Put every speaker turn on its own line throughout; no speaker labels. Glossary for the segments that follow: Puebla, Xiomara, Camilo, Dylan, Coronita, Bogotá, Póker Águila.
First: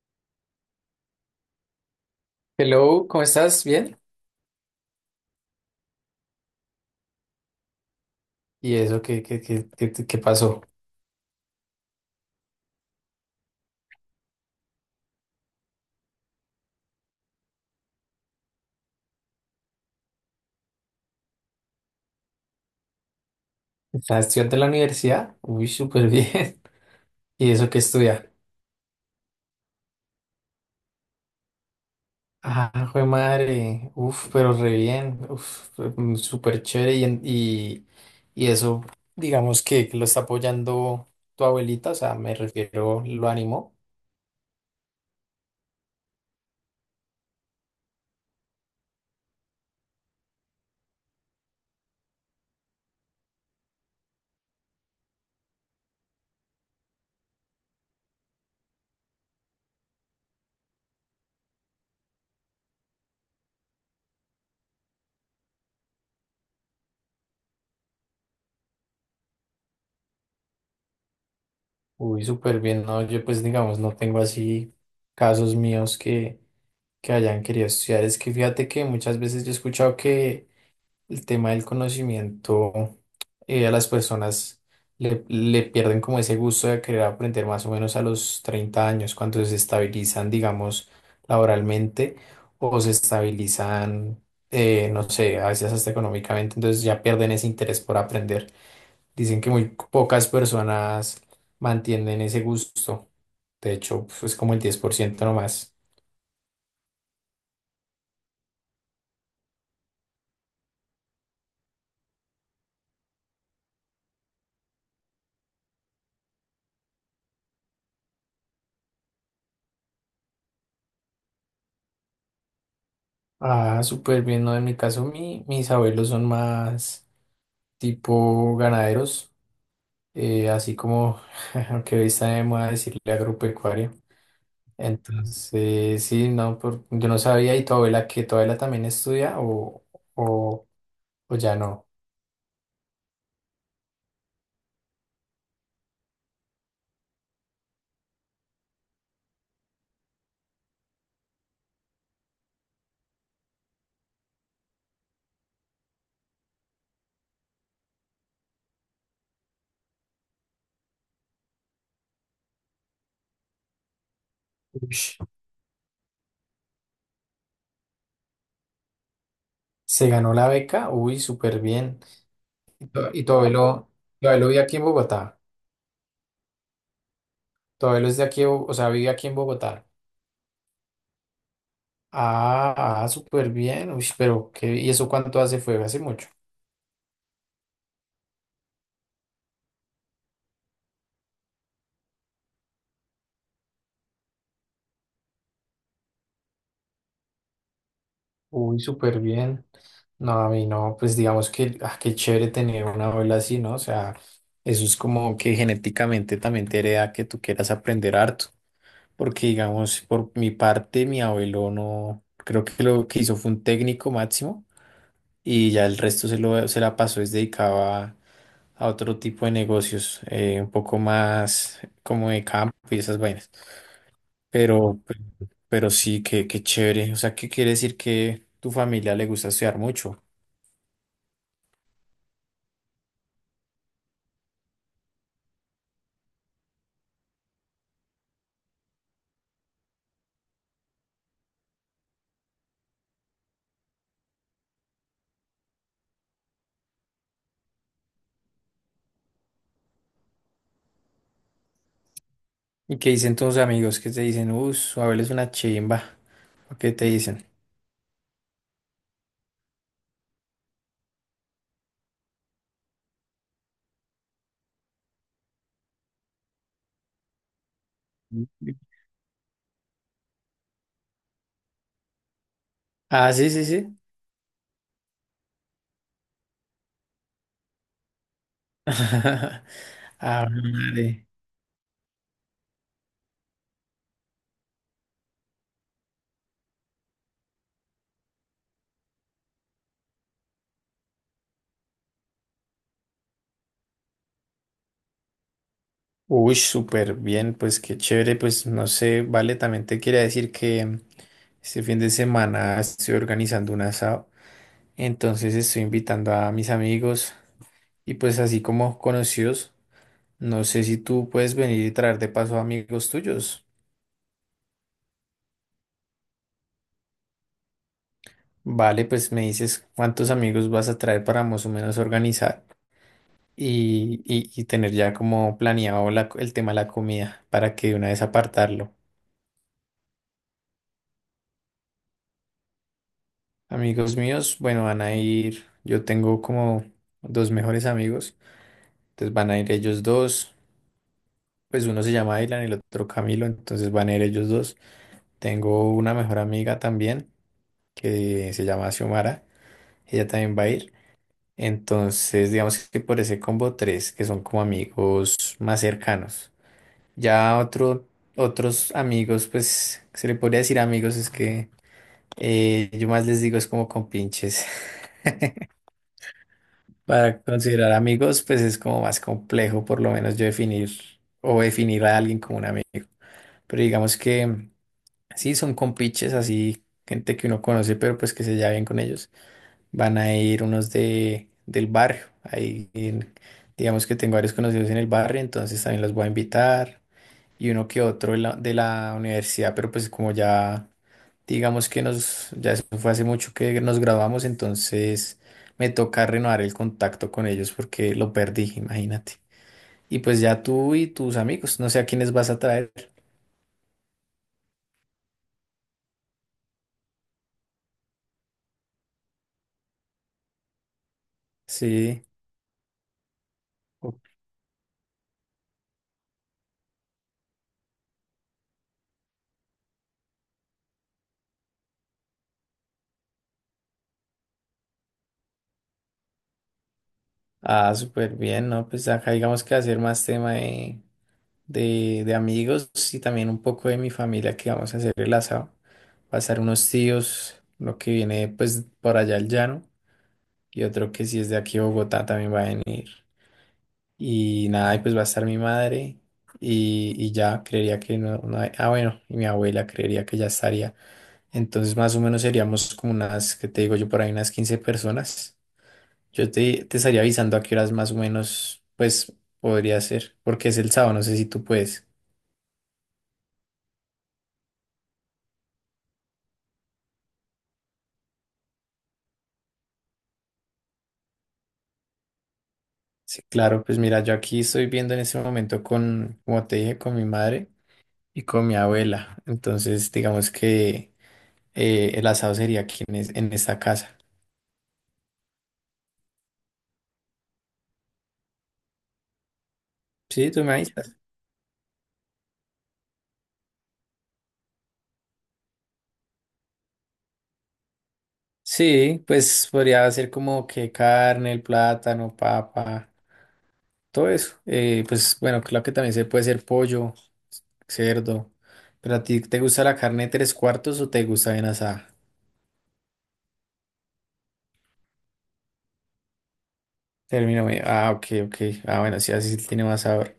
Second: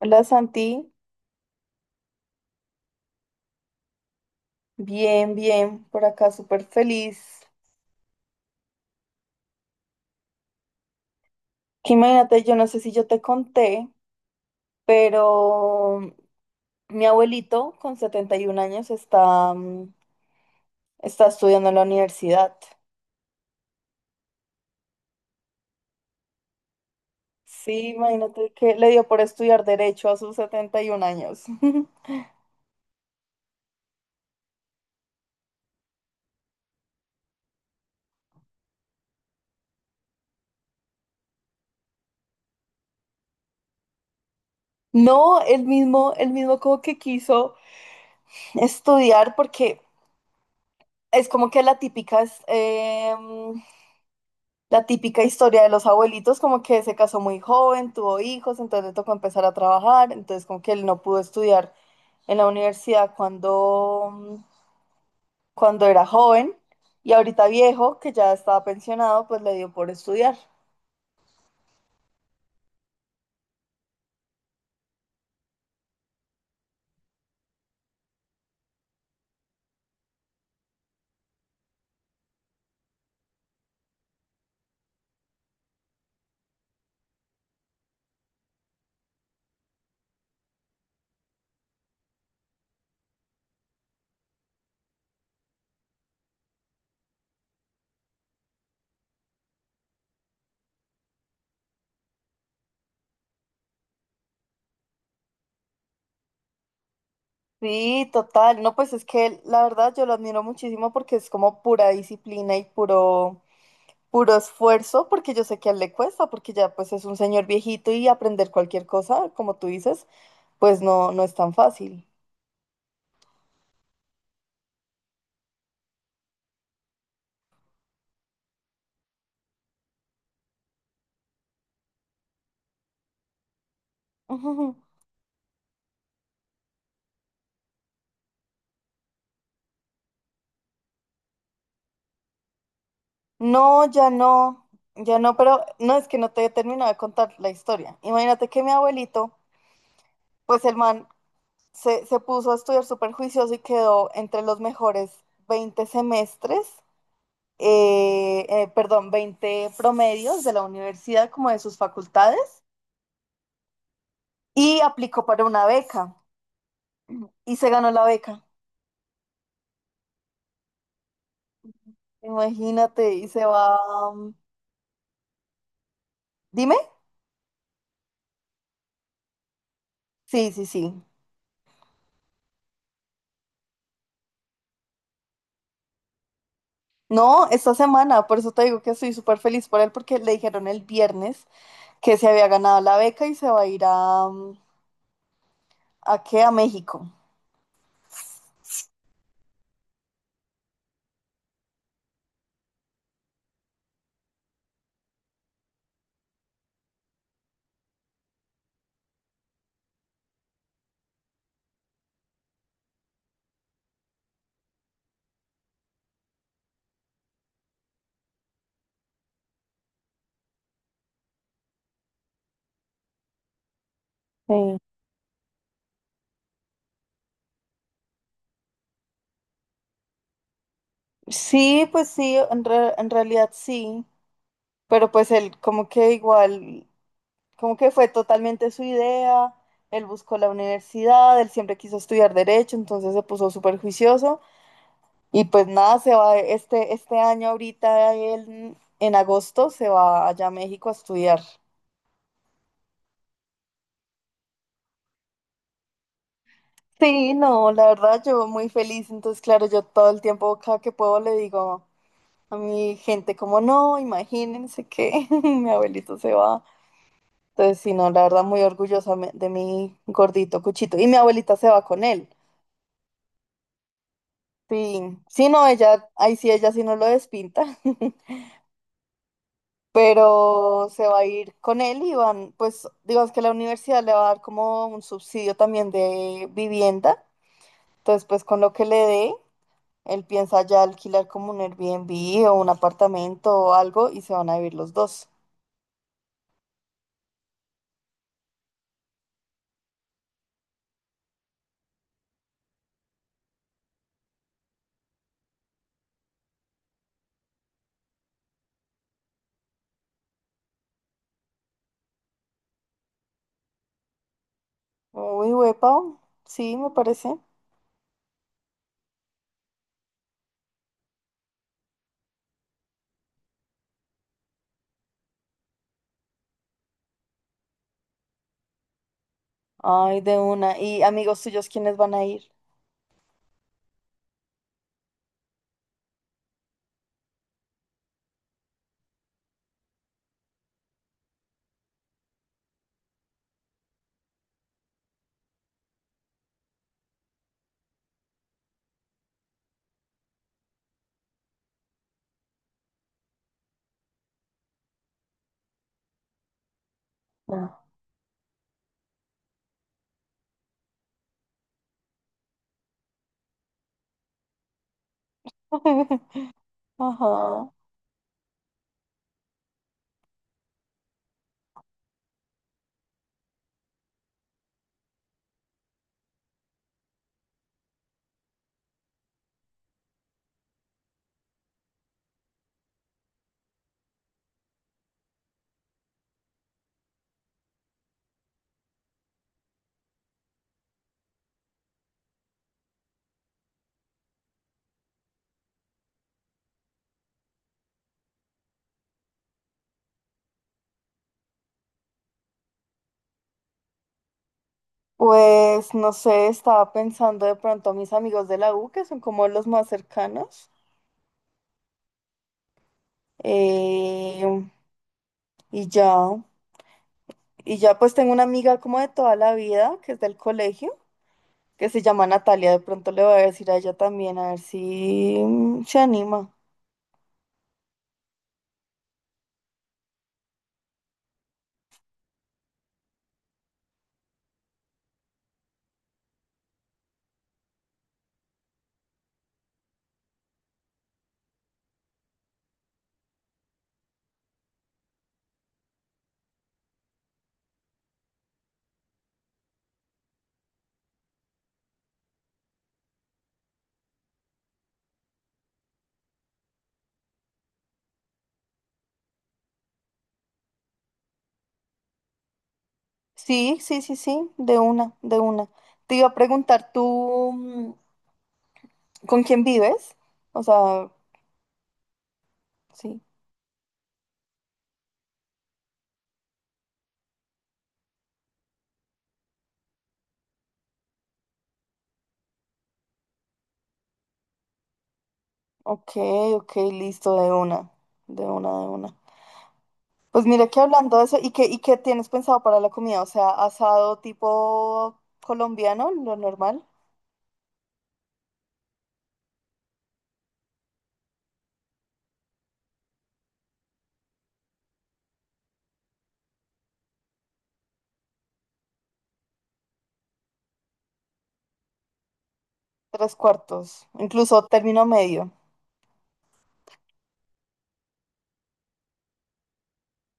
Hola Santi,
Hello, ¿cómo estás? ¿Bien?
bien, bien, por acá súper feliz.
¿Y eso qué pasó?
Que imagínate, yo no sé si yo te conté, pero mi abuelito con 71 años está, está estudiando en la universidad.
¿Estás estudiante en la universidad? Uy, súper bien. ¿Y eso qué
Sí,
estudia?
imagínate que le dio por estudiar derecho a sus 71 años.
Ah, jue madre. Uf, pero re bien. Uf, súper chévere. Y eso, digamos que lo está apoyando tu abuelita, o sea, me refiero, lo animó.
No, el mismo como que quiso estudiar porque es como que la típica historia de los abuelitos, como que se casó muy joven, tuvo hijos, entonces le tocó empezar a trabajar, entonces como que él no pudo estudiar en la universidad cuando era joven y ahorita viejo, que ya estaba pensionado, pues le dio por estudiar.
Uy, súper bien. No, yo pues digamos, no tengo así casos míos que hayan querido estudiar. Es que fíjate que muchas veces yo he escuchado que el tema del conocimiento. A las personas le pierden como ese gusto de querer aprender más o menos a los 30 años, cuando se estabilizan, digamos, laboralmente o se estabilizan, no sé, a veces hasta económicamente, entonces ya pierden ese interés por aprender. Dicen que muy pocas personas mantienen ese gusto. De hecho, pues es como el 10% nomás.
Sí, total. No, pues es que la verdad yo lo admiro muchísimo porque es como pura disciplina y puro esfuerzo, porque yo sé que a él le cuesta, porque ya pues es un señor viejito y aprender cualquier cosa, como tú dices, pues no, no es tan fácil.
Ah, súper bien, ¿no? En mi caso, mis abuelos son más tipo ganaderos. Así como que hoy está de moda decirle agropecuaria. Entonces, sí, no, yo no sabía, ¿y tu abuela que tu abuela también estudia o, o ya no?
No, ya no, ya no, pero no es que no te he terminado de contar la historia. Imagínate que mi abuelito, pues el man se puso a estudiar súper juicioso y quedó entre los mejores 20 semestres, perdón, 20 promedios de la universidad, como de sus facultades, y
Ush,
aplicó para una beca y se ganó la beca.
¿se ganó la beca? Uy, súper bien. ¿Y tu,
Imagínate,
y
y
tu
se va.
abuelo, tu abuelo vive aquí en Bogotá?
Dime.
¿Tu abuelo es de aquí, de o sea, vive aquí en Bogotá?
Sí, sí, sí.
Ah, ah, súper bien. Uy, pero qué, ¿y eso cuánto hace? ¿Fue hace mucho?
No, esta semana, por eso te digo que estoy súper feliz por él, porque le dijeron el viernes que se había ganado la beca y se va a ir a, ¿a qué? A México.
Uy, súper bien. No, a mí no, pues digamos que, ah, qué chévere tener una abuela así, ¿no? O sea, eso es como que genéticamente también te hereda que tú quieras aprender harto, porque digamos, por mi parte, mi abuelo no, creo que lo que hizo fue un técnico máximo y ya el resto se lo, se la pasó, es dedicado a otro tipo de negocios, un poco más como de campo y esas vainas.
Sí.
Pero, pe- pero sí, qué chévere. O sea, ¿qué quiere decir que tu familia le gusta estudiar mucho?
Sí, pues sí, en realidad sí, pero pues él como que igual, como que fue totalmente su idea, él buscó la universidad, él siempre quiso estudiar derecho, entonces se puso súper juicioso y pues nada, se va este año ahorita, él en agosto se va allá a México a estudiar.
¿Y qué dicen tus amigos que te dicen, su Abel es una chimba? ¿O qué te
Sí,
dicen?
no, la verdad yo muy feliz, entonces claro, yo todo el tiempo cada que puedo le digo a mi gente como no, imagínense que mi abuelito se va. Entonces, sí, no, la verdad
Mm.
muy orgullosa de mi gordito Cuchito. Y mi abuelita se va con él.
Ah, sí, sí, sí.
Sí, sí, no, ella, ahí sí, ella sí no lo despinta,
Ah,
pero se va a
vale.
ir con él y van, pues, digamos que la universidad le va a dar como un subsidio también de vivienda. Entonces, pues con lo que le dé, él piensa ya alquilar como un Airbnb o un apartamento o algo y se van a vivir los dos.
Uy, súper bien, pues qué chévere, pues no sé, vale, también te quería decir que este fin de semana estoy organizando un asado, entonces estoy invitando a mis amigos y pues así como conocidos. No sé si tú puedes venir y traer de paso amigos tuyos.
Uy, huepa, sí, me parece.
Vale, pues me dices cuántos amigos vas a traer para más o menos organizar y tener ya como planeado la el tema de la comida para que de una vez apartarlo.
Ay, de una. ¿Y amigos tuyos quiénes van a ir?
Amigos míos, bueno, van a ir, yo tengo como dos mejores amigos, entonces van a ir ellos dos, pues uno se llama Dylan y el otro Camilo, entonces van a ir ellos dos. Tengo una mejor amiga también que se llama Xiomara, ella también va a ir. Entonces, digamos que por ese combo tres, que son como amigos más cercanos. Ya
No.
otros amigos, pues, se le podría decir amigos, es que yo más les digo es como compinches. Para
Ajá.
considerar amigos, pues es como más complejo, por lo menos yo definir o definir a alguien como un amigo. Pero digamos que sí, son compinches, así, gente que uno conoce, pero pues que se lleva bien con ellos. Van a ir unos del barrio. Ahí, digamos que tengo varios conocidos en el barrio, entonces también los voy a invitar. Y uno que otro de la universidad, pero pues como ya, digamos que nos, ya eso fue hace mucho que nos graduamos, entonces me toca renovar el contacto con ellos porque lo perdí, imagínate. Y pues ya tú y tus amigos, no sé a quiénes vas a traer.
Pues no sé, estaba pensando de pronto a mis amigos de la U, que son como los más cercanos.
Sí. Ok.
Eh, y ya, y ya pues tengo una amiga como de toda la vida, que es del colegio, que se llama Natalia. De pronto le voy a decir a ella también, a ver si se anima.
Ah, súper bien, ¿no? Pues acá digamos que va a ser más tema de de amigos y también un poco de mi familia que vamos a hacer el asado. Va a estar unos tíos, uno que viene pues por allá al llano y otro que si es de aquí a Bogotá también va a venir. Y nada, y pues va a estar mi madre y ya creería que no, ah bueno, y mi abuela creería que ya estaría. Entonces más o menos seríamos como unas, que te digo yo, por ahí unas 15 personas. Yo te estaría avisando a qué horas más o menos pues podría ser, porque es el sábado, no sé si tú puedes.
Sí, sí, sí, sí, de una, de una. Te iba a preguntar tú. ¿Con quién vives? O sea, sí.
Sí, claro, pues mira, yo aquí estoy viendo en este momento con, como te dije, con mi madre y con mi abuela. Entonces, digamos que el asado sería aquí en esta casa.
Ok, ok, listo, de una, de una, de una. Pues
Sí, tú
mira
me
que hablando
avisas.
de eso, y qué tienes pensado para la comida? O sea, asado tipo colombiano, lo normal,
Sí, pues podría ser como que carne, el plátano, papa, todo eso. Pues bueno, claro que también se puede ser pollo, cerdo. Pero a ti, ¿te gusta la carne tres cuartos o te gusta bien asada?
tres cuartos, incluso término medio.
Término medio. Ah, ok, ok. Ah, bueno, sí, así tiene más sabor.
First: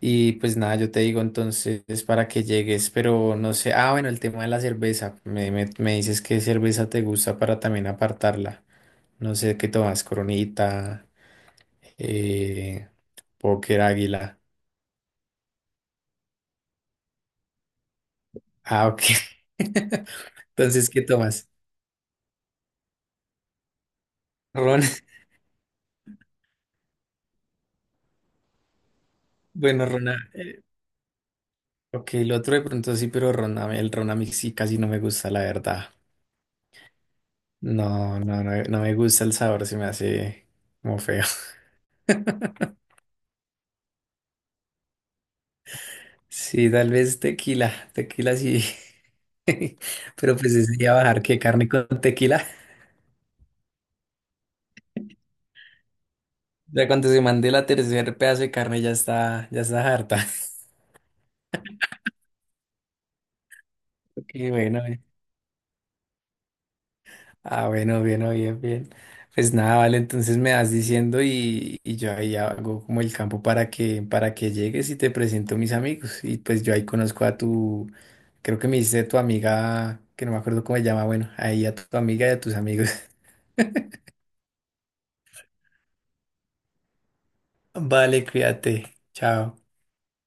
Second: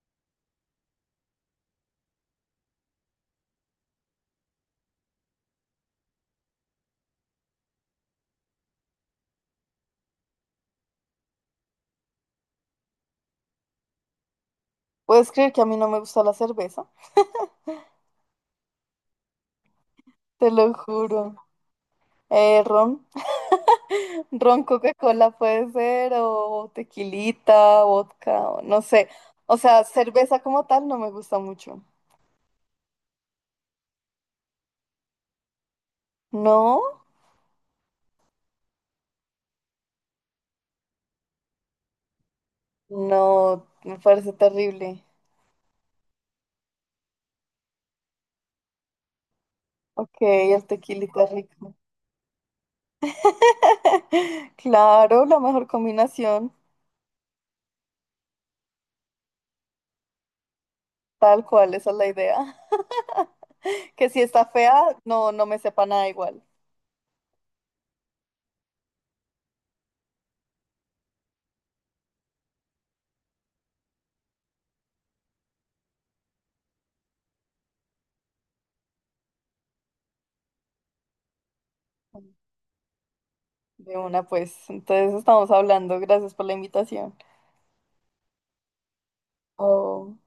Y pues nada, yo te digo entonces para que llegues, pero no sé, ah, bueno, el tema de la cerveza, me dices qué cerveza te gusta para también apartarla. No sé qué tomas, Coronita, eh, Póker Águila.
¿Puedes creer que a mí no me gusta la cerveza?
Ah, ok.
Te lo
Entonces, ¿qué
juro.
tomas?
Ron, ron
Ron,
Coca-Cola puede ser, o tequilita, vodka, o no sé. O sea,
bueno, Rona,
cerveza como tal no me gusta mucho.
ok, el otro de pronto sí, pero Rona, el Rona a mí sí casi no me gusta, la verdad.
¿No?
No, no, no, no me gusta el sabor, se me hace como feo.
No, me parece terrible.
Sí, tal vez tequila, tequila sí.
Ok,
Pero pues
el
ese día bajar
tequilita
que carne
rico.
con tequila.
Claro, la mejor combinación,
Ya cuando se mande la tercer pedazo de carne ya está harta.
tal cual, esa es la idea. Que si está
Qué
fea,
bueno.
no, no me sepa nada igual.
Ah, bueno, bien, oh, bien, bien. Pues nada, vale, entonces me vas diciendo y yo ahí hago como el campo para que llegues y te presento a mis amigos. Y pues yo ahí conozco a tu, creo que me dice tu amiga, que no me acuerdo cómo se llama, bueno, ahí a tu amiga y a tus amigos.
De una, pues. Entonces estamos hablando. Gracias por la invitación.
Vale, cuídate. Chao.
Oh.